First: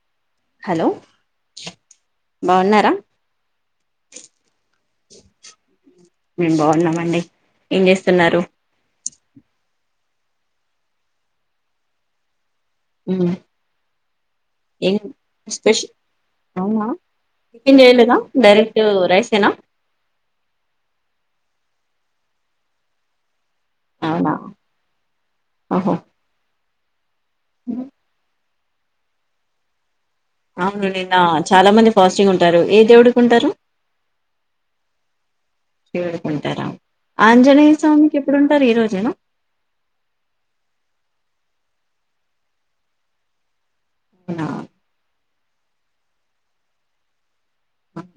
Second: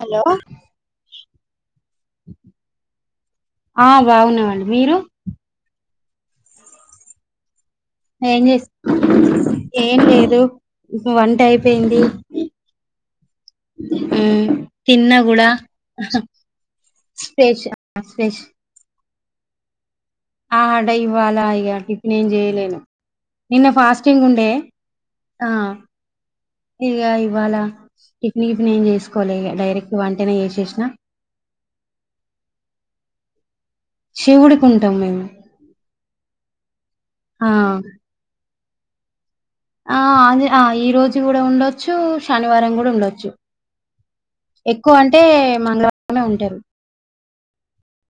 Hello hello బాగున్నారా ఆ బాగున్నామండి మీరు మేము బాగున్నామండి ఏం చేస్తున్నారు ఏం చేస్ ఏం లేదు వంట అయిపోయింది మ్ మ్మ్ తిన్న గుడా స్పెష అవునా టిఫిన్ చేయలేదు డైరెక్ట్ రైసేనా ఆ అంటే ఇవ్వాలా టిఫిన్ ఎం చేయలేను నిన్న ఫాస్టింగ్ అవునా ఉండే అ ఓహో ఇగ ఇవ్వాలా ఫిన్ ఎం చేసుకోలే ఇగ డైరెక్ట్ వంటనే అవును చేసేసినా నిన్న చాలా మంది ఫాస్టింగ్ ఉంటారు ఏ దేవుడికి ఉంటారు శివుడికి ఉంటాం మేము దేవుడికి ఉంటారా ఆ ఆంజనేయ స్వామికి ఎప్పుడు టర్ ఈ రోజేనా ఆ అద్ ఈ రోజు కూడా ఉండొచ్చు శనివారం కూడా ఉండొచ్చు అవునా ఎక్కువ అంటే మంగళవారమే ఉంటారు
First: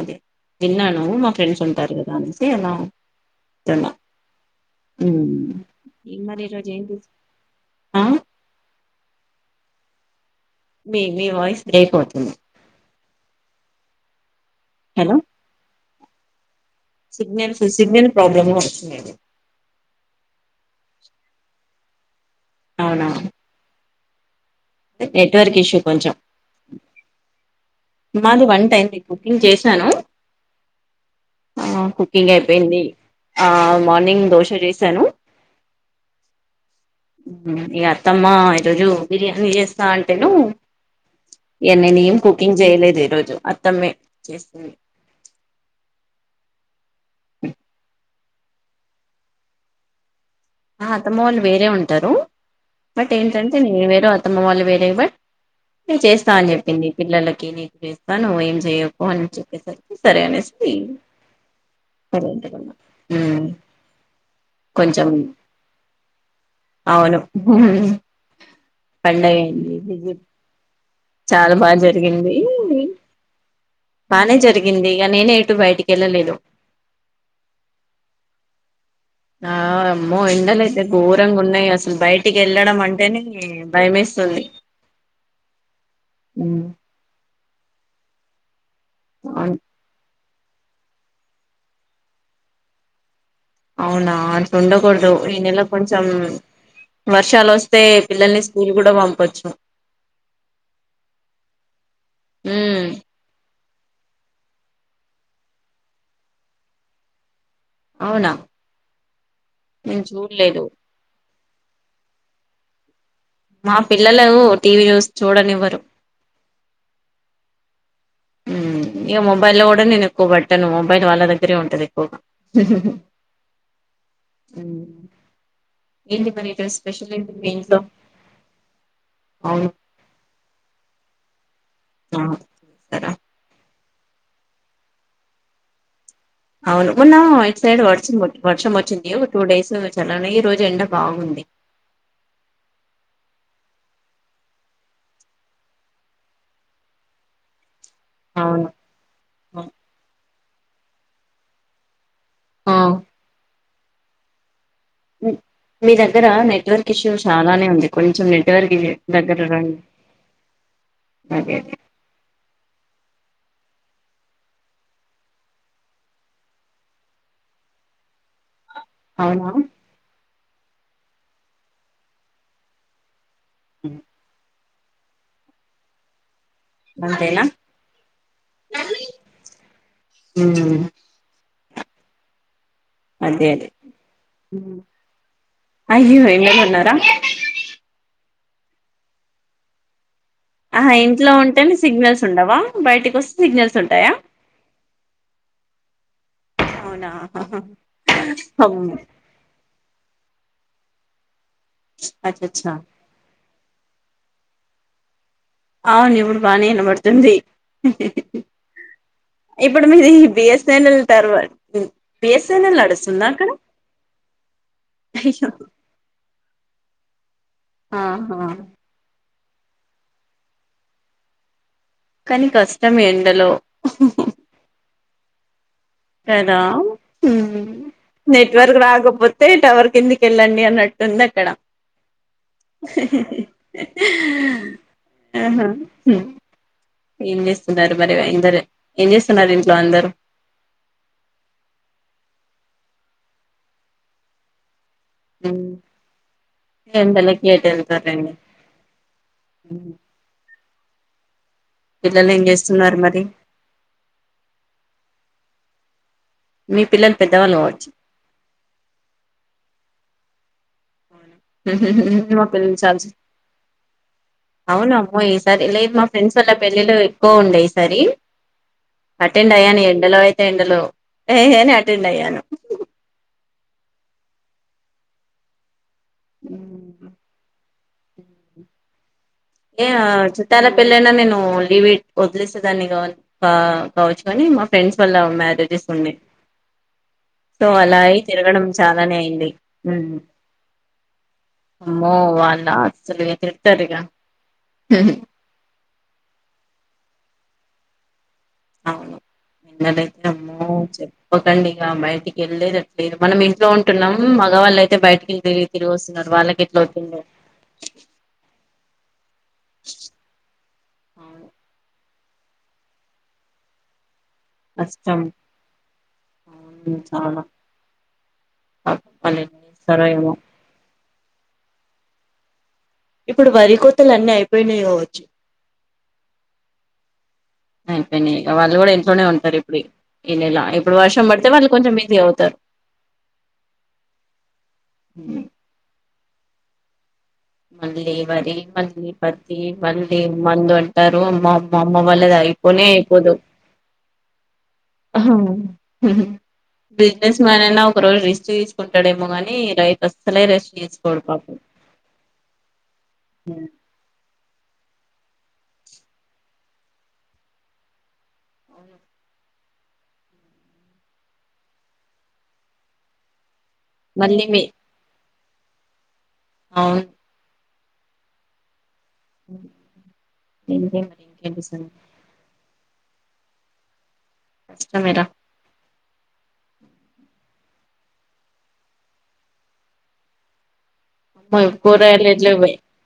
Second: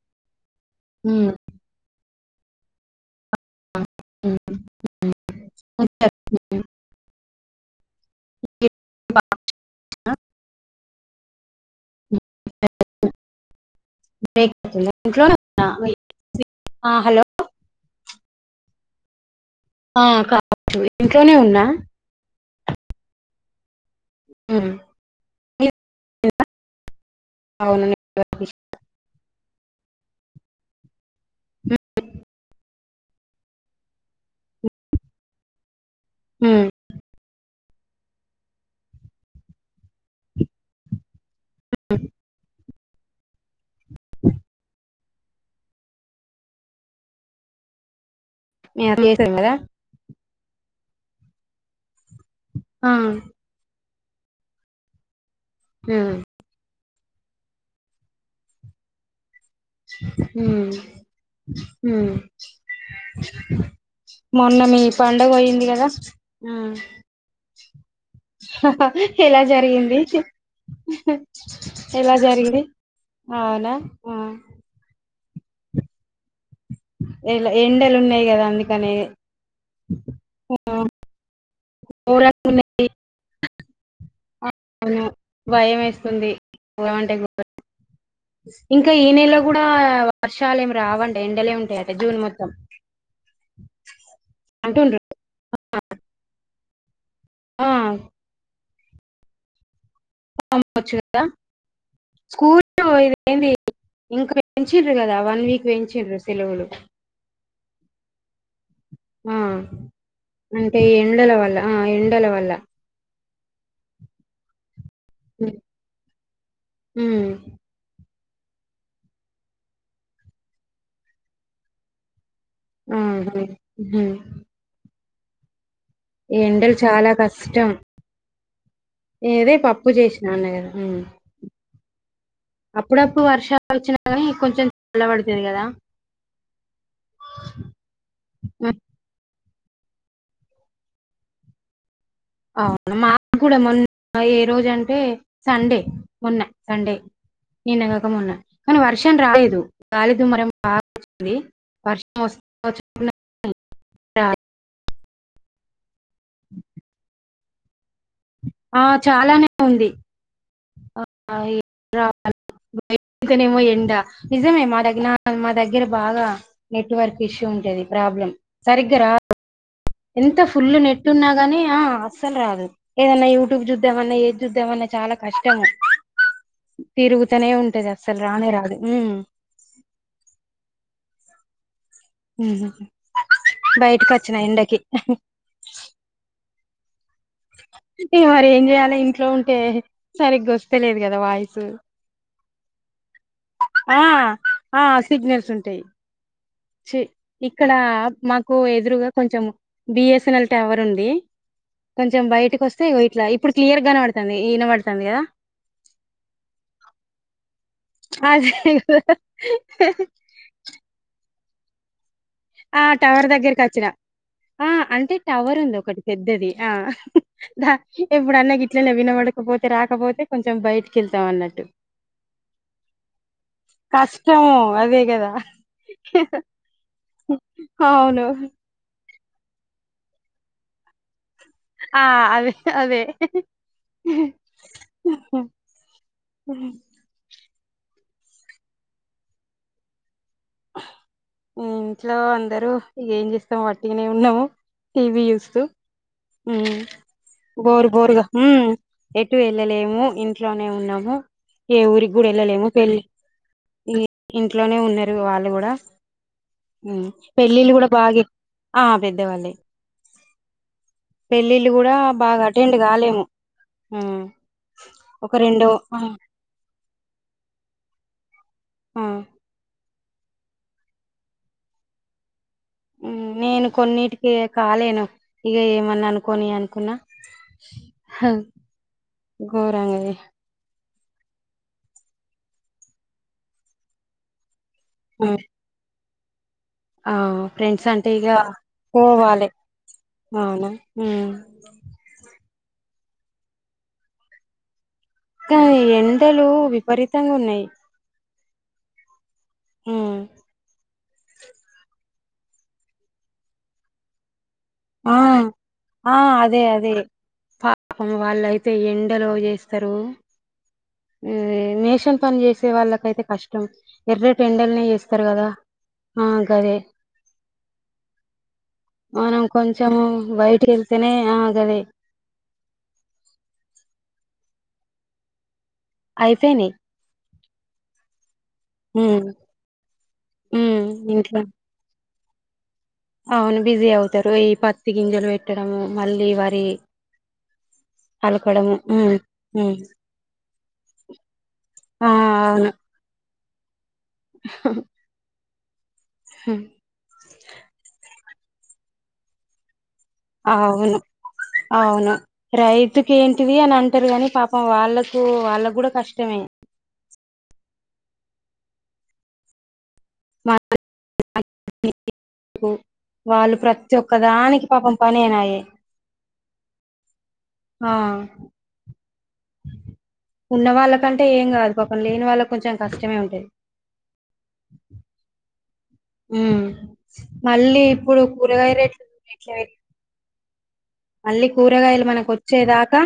అదే విన్నాను్ ఉమ్, మా ఫ్రెండ్స్ ఉంటారు కదా అనేసి అలా తున్న ఉమ్, ఈ మరి ఉంటారు. రోజు ఎం అ బా మీ మీ వాయిస్ బ్రేక్ అవుతుంది బ్రేక్ అవుతుందా హలో ఇంట్లోనే ఉన్న సిగ్నల్ సిగ్నల్ ప్రాబ్లమ్ కవచ్చ మెబి ఆ కావచ్చ ఇంట్లోనే ఉన్నా అవున ఉమ్. నెట్వర్క్ ఇష్యూ కొంచెం అవును మాది వంటైంది కుకింగ్ చేస్ సాను ఆ ఆ కుకింగ్ అయిపోయింది ఆ మార్నింగ్ దోశ చేసాను మ్ మ్ ఇగ అత్తమ్మా ఈరోోజు బిర్యానీ చేస్తా అంటేను ఇగ నేనేం కుకింగ్ చేయలేదు ఈ రోజు అత్తమ్మే చేసింది మీ చేసం కదా ఆ అత్తమ్మ వాళ్ళు వేరే ఉంటారు ఆ, బట్ ఏంటంటే నేను వేరు అత్తమ్మ వాళ్ళు వేరే బట్ ఉమ్, చేస్తా అని చెప్పింది పిల్లలకి నీకు ఇస్తాను నువ్వు ఏం చేయకు అని చెప్ప సరే ఉమ్, అనేస్తి ఉమ్. సరే అంత మొన్న మీ పండుగ పోయింది కదా ఉ ఉహ్ ఎలా జరిగింది చాలా బాగా ఎలా జరిగింది అవునా ఆ, బానే జరిగింది ఇక నేనే ఎటు బయటికి వెళ్ళలేదు ఎలా ఎండెలు ఉన్నాయి గదా అందుకనే ఆ అమ్మో ఎండల అయితే ఘోరంగా ఉన్నాయి అస్ బయటికి ఘోరంగా వెళ్ళడం ఉన్నాయి అంటేనే భయమేస్తుంది భయమైతుంది ఏమంటే ఇంకా ఈ నెల్లో అవును కూడా వర్షాలు ఏం రావండి ఎండలే ఉంటాయట జూన్ మొత్తం అవునా అట్లు అంటుండ్రు ఉండకూడదు ఈ నెల కొంచెం వర్షాలు ఆ వస్తే పిల్లల్ని స్కూల్ కూడా పంపచ్చు పంపచ్చు కదా స్కూల్ ఉమ్ పోయి ఏంది ఇంకా పెంచిర్రు కదా వన్ వీక్ పెంచిర్రు సెలవులు అవునా ఆ నేను చూడలేదు అంటే ఎండల వల్ల ఆ ఎండల వల్ల మా పిల్లలు టీవీ న్యూస్ ఉమ్ చూడనివ్వరు ఉమ్, ఇగ మొబైల్ లో కూడా నేను ఎక్కువ పట్టను మొబైల్ వాళ్ళ దగ్గరే ఉంటది ఎక్కువగా ఆవునా ఉ ఉమ్, ఏంటి ఈ మరి ఈరోజు ఎండలు చాలా స్పెషల్ ఏంటి మీ కష్టం ఇంట్లో ఏదే అవును పప్పు చేసినాన్నగద ఉ ఆ సరా అప్పుడప్పుడు వర్షాలు వచ్చినా కానీ కొంచెం చల్ల పడుతది కదా అవును మన్నా ఇటు సైడ్ వర్ష వర్షం ఉమ్, వచ్చింది టూ డేస్ చాల ఈ రోజు ఎండ బాగుంది అవును మాకు కూడా మొన్న ఏ రోజు అంటే సండే మొన్న సండే నిన్న కాక మొన్న అవును కానీ వర్షం రాలేదు రాలేదు మర బాంది వర్ష స్త ఆ వచ్ మీ దగ్గర నెట్వర్క్ ఇష్యూ చాలానే ఉంది కొంచెం నెట్వర్క్ ఆ దగ్గర చాలానే రాడి ఉంది అదే అ ఇంతనేమో ఎండ నిజమే మా దగ్గర మా దగ్గర బాగా నెట్వర్క్ ఇష్యూ ఉంటది ప్రాబ్లం సరిగ్గా రా అవునా ఎంత ఫుల్ నెట్ ఉన్నాగాని ఆ అస్సలు రాదు ఏదన్నా యూట్యూబ్ చూద్దామన్నా ఏది చూద్దామన్నా చాలా కష్టం అంతేనా తిరుగుతనే ఉంటది అస్సలు రానే రాదు ఊ ఉమ్ అదే అదే బయటకి వచ్చిన ఎండకి అయ్యో ఎండలో ఉన్నారా ఇగ మరి ఏం జేయాల ఇంట్లో ఉంటే సరిగ్గా ఆ ఒస్తలేదు కదా ఇంట్లో వాయిసు ఉంటేనే సిగ్నల్స్ ఉండవా బయటికి వస్ ఆ ఆ సిగ్నల్స్ ఉంటయ్ ఛీ అవునా ఇక్కడ మాకు ఎదురుగా కొంచెం బిఎస్ఎన్ఎల్ టవర్ ఉంది కొంచెం అచ్చచ్చ బయటకు వస్తే ఇట్లా ఇప్పుడు క్లియర్ కనపదతంది ఈయన సమీరా అవును ఇప్పుడు బానే వినబడుతుంది అదే కదా ఇప్పుడు మీరు బిఎస్ఎన్ఎల్ తర్వా బిఎస్ఎన్ఎల్ ఆ టవర్ నడుస్తుందా అక్కడ దగ్గరికి వచ్చిన ఆ అంటే అయ్యో టవర్ ఉంది ఒకటి పెద్దది ఆ ద ఆహా ఇప్పుడన్నా గిట్లనే వినబాడ కాకపోతే రాకపోతే కొంచెం బయటికెళ్తాం అన్నట్టు కానీ కష్టం ఎండలో కష్టము అదే కదా కదా అవును వొతే టవర్ కిందికి వెళ్ళండి అన్నట్టుంది క్కడ ఆ అదే అదే హా ఆహా ఏం చేస్తున్నారు మరి ఇందరు ఏం చేస్తున్నారు ఇంట్లో అందరు ఇంట్లో అందరుూ ఏం చేస్తాం వాట్టికనే ఉన్నాము టీవీ చూస్తూ ఎండలకి ఎటు బోరు బోరుగా వెళ్తారండి ఎటు వెళ్ళలేము ఇంట్లో నే ఉన్నాము ఏ ఊరికి కూడా పిల్లలు ఏం వెళ్ళలేము చేస్తున్నారు పెళ్ళి మరి ఈ ఇంట్లోనే ఉన్నారు వాళ్ళు కూడా మీ పిల్లలు పెద్దవాళ్ళు పెళ్ళిళ్ళు కూడా కావచ్చు బాగా ఆ పెద్దవాళ్ళే పెళ్ళిళ్ళు కూడా బాగా మాప్ప అటెండ్ చాలసి కాలేము మ్మ్ అవునమ్మో ఒక ఈసారి రెండో లేదు ఆ మా ఫ్రెండ్స్ వాళ్ల పెళ్ళిళ ఎక్కువ ఉండే ఈ సారి ఆ అటెండ్ అయ్యాను ఎండలో అయితే ఎండలో ఏహే అటెండ్ అయ్యాను నేను కొన్నిటికి కాలేను ఇక ఏ ఏమన్నా అనుకోని అనుకున్నా మ్మ్. ఎ ఘోరంగా ఆ ఇది చుట్టాలక్ పెళ్లైనా నేను లీవిట్ వదిలేసేదాన్ని కా కావచ్చు కాని మా ఫ్రెండ్స్ వల్ల ఆ మ్యారేజెస్ ఉన్నాయి ఆ సో ఫ్రెండ్స్ అంటే అలాగే ఇగ తిరగడం చాలానే పోవాలే అయింది అవునా ఉమ్ అమ్మో వాళ్ళ అసలు ఏదిరితారీగా కానీ ఎండలు విపరీతంగా ఉన్నాయి అవును ఉమ్ ఎండలైతే అమ్మో చె ఒకండిగా బయటికేళి లేదిట్లేదు మనం ఇంట్లో ఉంటున్నాం ఇకా వాళ్ళు అయితే ఆ బయటికి వెళ్ళిరిగి తిరిగి ఆ వస్తున్నారు వాళ్ళకి అదే ఎట్లా అదే అవుతుందొ అవ్ చేస్తారు ఇ అవును నేషన్ పని చేసే వాళ్ళకైతే కష్టం ఎర్రటి యేండ్లనే కష్టం చేస్తారు కదా ఆ గదే అవును చాలా పాపం వాళ్ళు మనం ఏం కొంచెము చేస్తారో ఏమో బయటి వెళ్తేనే ఆ గదే ఇప్పుడు వరి కోతలు అన్నీ అయిపోయినాయోవచ్చు అపేయినియ్ అపేయినియి ఇక వాళ్ళు కూడా ఇంట్లోనే ఉంటారు ఇప్పుడు ఈ నెలా ఉమ్ ఇప్పుడు వర్షం ఇంట్లో పడితే వాళ్ళు కొంచెం ఇజీ అవుతా తర్ అవును బిజీ అవుతారు ఈ పత్తి గింజలు హ్మ్. పెట్టడం మళ్ళీ వరి మళ్ళీ వరి అలకడము మళ్ళీ ఉమ్ పత్తి ఉమ్ మళ్ళీ మందంటారు అమ్ మాఅమ్మ ఆ వాళ్ళది అయిపోనే అయిపోదు హ హ హ బిజినెస్ మ్యాన్ అయినా ఒక రోజు రిస్క్ తీసుకుంటాడేమో కాని రైత్ అసలే రెస్ట్ అవును తీసుకోడు పాపం అవును రైతుకి ఏంటిది అని అంటారు గాని పాపం వాళ్ళకు వాళ్ళకు కూడా కష్టమే అవును [unintelligible] వాళ్ళు ప్ర క్కదా మళ్ళీ ఒకదాని కి పాపం పనేనాయే అవున్ ఆ ఉన్న ఇంకే మరి వాళ్ళకంటే ఏం ఇంకేంటి కాదు సంగతి పాపం లేని వాళ్ళ కొంచెం కష్టమే ఉంటది కష్టమే రా మ్ మళ్ళీ ఇప్పుడు కూరగాయల రేట్లు ఏట్లా పేర్ మళ్ళీ అమ్మో కూరగాయలు రేట్లు పె- మనకుొచ్చేదాకా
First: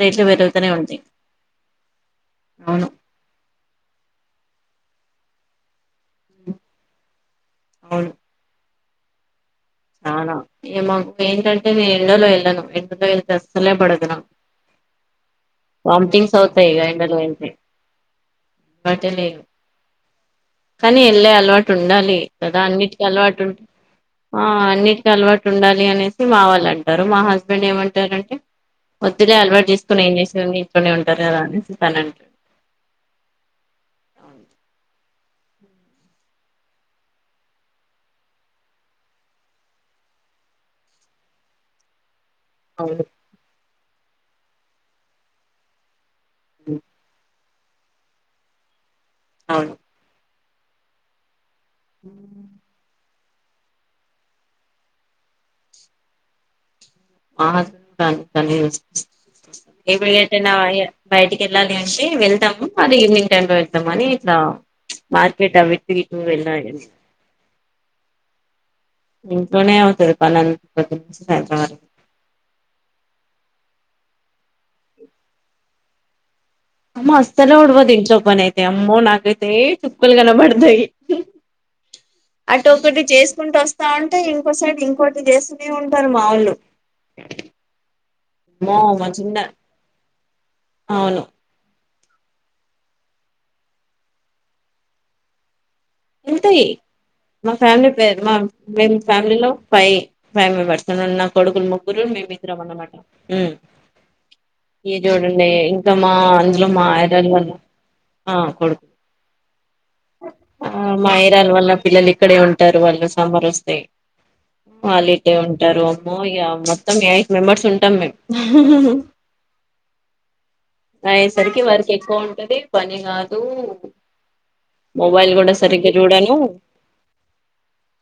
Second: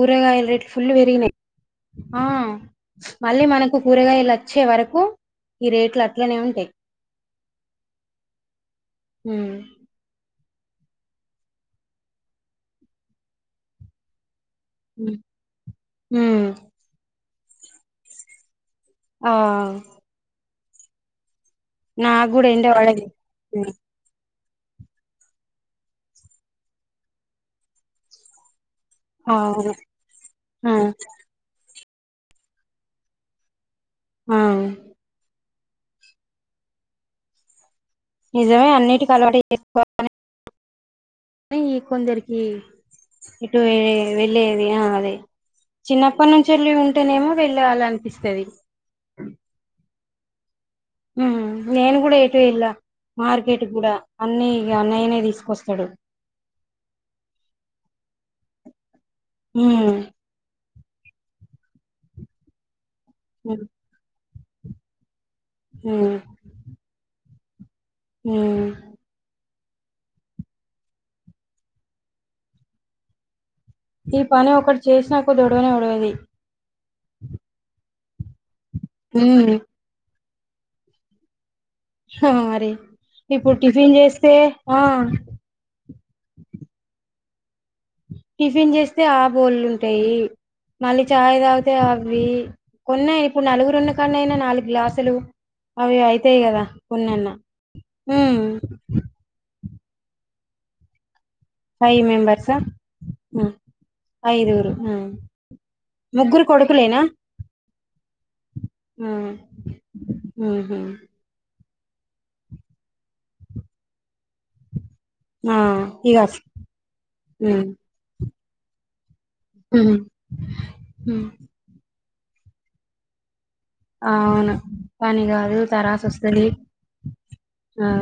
రేట్లు రెట్ పెరుగుతూనే ఫుల్ ఉంటాయి పేరిగినై ఆ అవును మళ్ళీ మనకు కూరగాయాలు ఆ చ్చే వరకు ఈ రేట్లు అట్లనే ఉంటాయి అవును మ్ చాలా ఇగ మాకు ఏంటంటే నేను ఎండలో వెళ్ళను ఎండలో వెళ్తే అస్సలే పడదు నాకు హ్మ్ వటింగ్స్అయితయి ఆ ఎండలో వెళ్తే అలవాటే ఆ లేదు కానీ వెళ్ళే అలవాటు ఉండాలి నాకు కూడా కదా ఎండ అన్నిటికీ పడది అలవాటు ఉం హ్మ్. ఆ అన్నిటికి అలవాటు ఉండాలి అనేసి మా వాళ్ళు అంటారు మా హస్బెండ్ ఏమంటారంటే వద్దులే అలవాటు అవును చేసుకుొని ఏం చేస్థింది ఆ ఇట్లోనే ఉంటారు కదా అనేసి చెప్ అంటాడు ఆ నిజమే అన్నింటికి అలవాటు చేసుకో [unintelligible] ఈ కొందరికి అవును అవును ఏటు వె వెళ్ళేది అది చిన్నప్ న్నప్పటి నుంచేళ్లిి ఉంటేనేమో వెళ్ళాలనిపిస్తది అవును మ్ నేను కూడా ఏటు వెళ్ళ మార్కెట్ కూడా అన్నీ అన్నయ్య నే తీసుకొస్తాడు మ హస్బెండ్ కుడా అన్ని హ్మ్ ఆయనే తీస్ [unintelligible] బయటికి వెళ్ళాలి అంటే వెళ్తాము అది ఈవినింగ్ టైమ్ లో హ్మ్ వెళ్తాము అది ఇట్లా మార్కెట్ కవిట్ విట్టు వెళ్ళాము లేండి మ్ ఇంట్లో అవుతాది పని అంత పొద్దున నుండి సాయంత్రం వరకు ఈ పని ఒకటి చేసినాకొద్ది ఓడవనే ఒడ్వది అమ్మో అస్సలే ఒడ్వది ఇంట్లో పని అయితే అమ్మో నకైతే హ్మ్ చుక్కలు కనిపడ్ పడుతాయి అటు మరి ఒకటి ఇప్పుడు చేసుకుంటు వస్తా టిఫిన్ ఉంటే చేస్తే ఇంకో సైడ్ ఆ ఇంకోటి చేస్తూనే ఉన్ టర్ మావొళ్ళు టిఫిన్ చేస్తే ఆ బోళ్లు ఉంటాయి మళ్లీ అవును చాయ్ తాగితే ఆ వి కొన్నా ఇప్పుడు నలుగురున్న కానైనా నాలుగు గ్లాసులు అవి అయితాయి కదా ఎల్తాయి కొన్నన్నా మా ఫ్యామిలీ పేరు మా ఉమ్ మేము ఫ్యామిలీలో ఫై ఫైవ్ మెంబర్స్ నా కొడుకులు ఫైవ్ ముగ్గురు మేము మెంబర్సా ఇద్దరం అన్నమాట మ్ ఉమ్ ఐదుగురు ఇగ ఉమ్ చుడండి ఇంకా మా ముగ్గురు ఇంట్లో మ యారాలు వాళ్ళు ఆ మ్ ఆ మా ఏరియా వల్ల పిల్లలు ఇక్కడే ఉంటారు వాళ్ళు సమ్మర్ వస్తే వాళ్ళు ఇటే ఆ ఉంటారు అమ్మో ఇగ మొత్తం ఎయిట్ మెంబర్స్ ఉమ్ ఉంటాం మేము ఉహు ఉమ్ అయేసరికి వర్క్ ఎక్కువ ఉంటది పని కా ఆవును పని కూడా కాదు సరిగ్గా చూడను తారసోస్తది ఆ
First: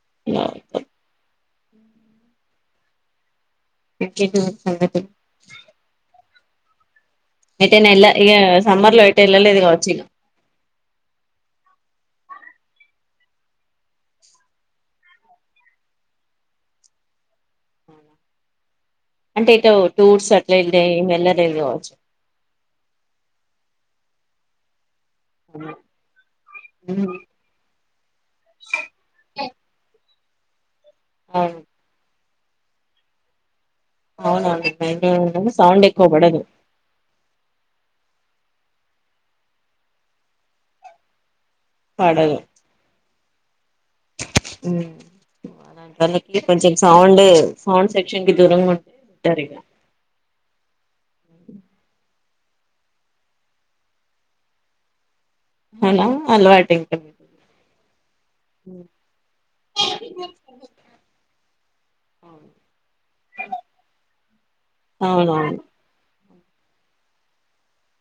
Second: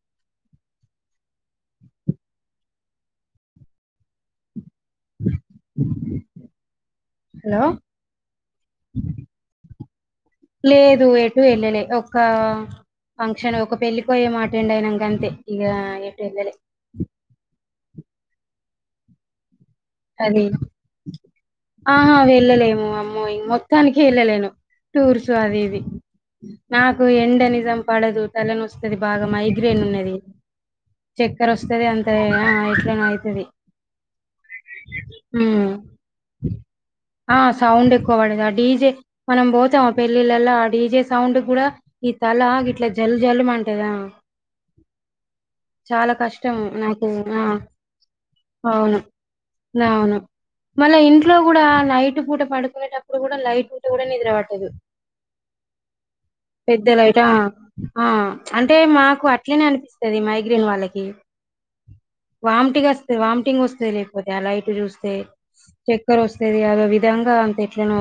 అ [unintelligible] ఇంకేంటివి సంగతి హలో ఎటైనా ఎల ఇగ సమ్మర్ లో ఎటు వెళ్ళలేదు కావచ్చు ఇగ లేదు ఎటు ఎల్లలే ఒకా ఫంక్షన్ ఒక పెళ్ళి పోయేమో అటెండ్ అయినం గంతే ఇగ ఎటు ఎళ్లలే అంటే ఇటు టూర్స్ అది అట్లా వెళ్ళ వెళ్ళలేదు కావచ్చు ఆహా వెళ్ళలేము అమ్మోయి మొత్తానిక్ ఎళ్లలేను టూర్స్ అది ఇది నాకు ఎండ నిజం పడదు తలనొస్తది బాగా మైగ్రేన్ ఉన్నది చక్కర్ అవును వస్తది అంత ఎ ఆ ఎట్లనో అయితది ఉ అవునవును సౌండ్ ఎక్కువ పడదు ఆ సౌండ్ ఎక్కువ పడద ఆ డీజే మనం పోతాం ఆ పెళ్లిళ్లల ఆ డీజే సౌండ్ కూడా ఈ పడదు తల ఇట్లా జల్ టదా అలాంటి చాలా వాళ్ళకి కష్టం కొంచెం నాకు సౌండ్ ఆ సౌండ్ సెక్షన్ కి దూరంగా ఉంటే అవును బెటర్ ఇగ నాను మళ్ల ఇంట్లో కూడా నైట్ పూట పడుకునేటప్పుడు కూడా లైట్ ఉంటే కూడా నిద్ర పట్టదు అవునా పెద్ద లైట్ ఆ ఆ అంటే మాకు అట్లనే అనిపిస్తది మైగ్రేన్ వాళ్ళకి వాంటిగాస్తు వాంటిింగ్ వస్తది లేకపోతే ఆ లైట్లు చూస్తే అవునవును చక్కర్ వస్తది ఆ విధంగా అంత ఎట్లానో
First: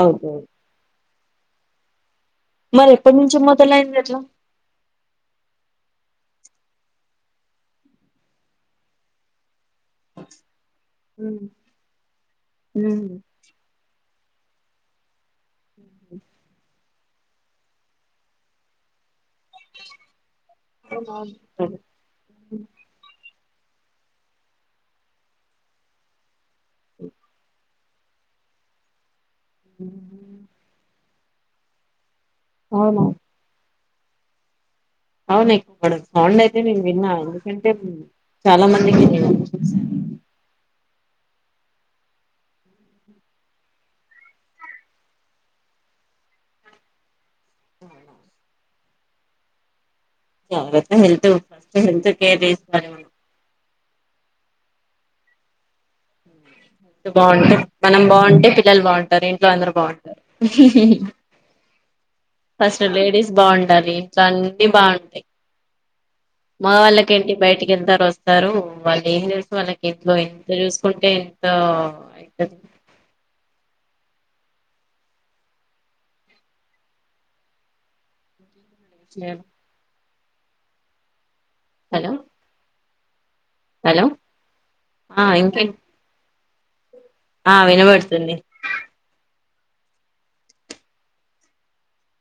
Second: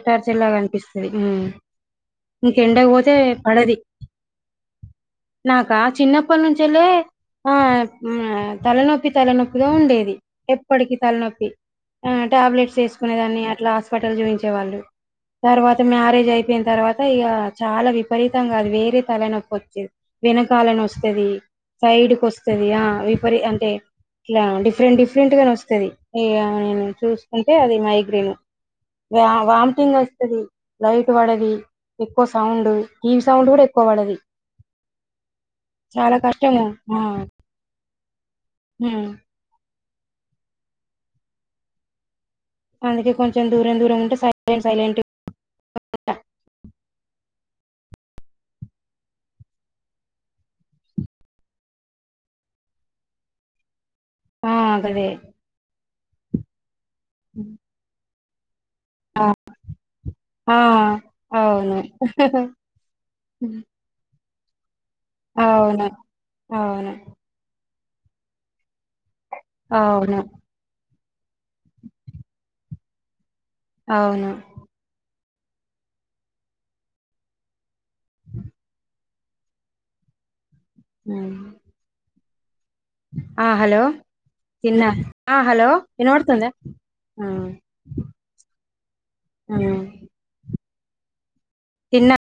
అవుతు అనిపిస్తది ఉ ఇంకే ఎండకు మరి పోతే ఎప్పటి నుంచి పడది మొదలైంది అట్లా నాకా చిన్నప్పటి నుంచేలే ఆ తలనొప్పి తలనొప్పి ప్పుడో ఉండేది ఎప్పటికి తలనొప్పి ఆ టాబ్లెట్స్ వేసుకునే దాన్ని అట్లా పటల్ చూయించేవాళ్లు తర్వాత మ్యారేజ్ అయిపోయిన తర్వా అ ఇగ చాలా విపరీతంగా అది వేరే తలనొప్పోచ్చేది వెనకాలనొస్తది సైడ్కి వస్తది ఆ విపరీ అంటే ఇట్లా డిఫరెంట్ డిఫరెంట్ గా నొస్తది ఇగ నేను చూసుకుంటే అది మైగ్రేన్ వా వాంతింగ్ వస్తది లైట్ పడది ఎక్కువ సౌండ్ అవునా ఇవ్ సౌండ్ కూడా ఎక్ క్కువ పడది అవును ఎక్ పడు చాలా సౌండ్ అయితే కష్టము నేను విన్నా ఎందుకంటే చాలా మంద్ హు సరే అందుకే కొంచెం దూరం దూరం ఉంటే సై సైలెంట్ ఆ [inaudible] లేతే హెల్త్ హెల్త్ కేర్ చేస్తరు ఆ గదే బాగుంటే మనం బాం పిల్లలు బాగుంటారు ఆ ఇంట్లో అందరు బాంటారు ఆ అవును ఫస్ట్ లేడీస్ బాగుండాలి ఇంట్లా అన్నీ బాన్ అవున మొగవాలకేంటి బయటికి వెళ్తారు వస్తారు వాళ్ళు ఏం చేస్త వాళ్ళకి ఇంట్లో అవును ఎంత చూ కుంటే ఎంత ఐతది అవును చెమ్ ఆ హలో ఆ హలో తిన్న ఆ హలో వినబతుందా ఆ వినబడుతుంది ఆ తిన్న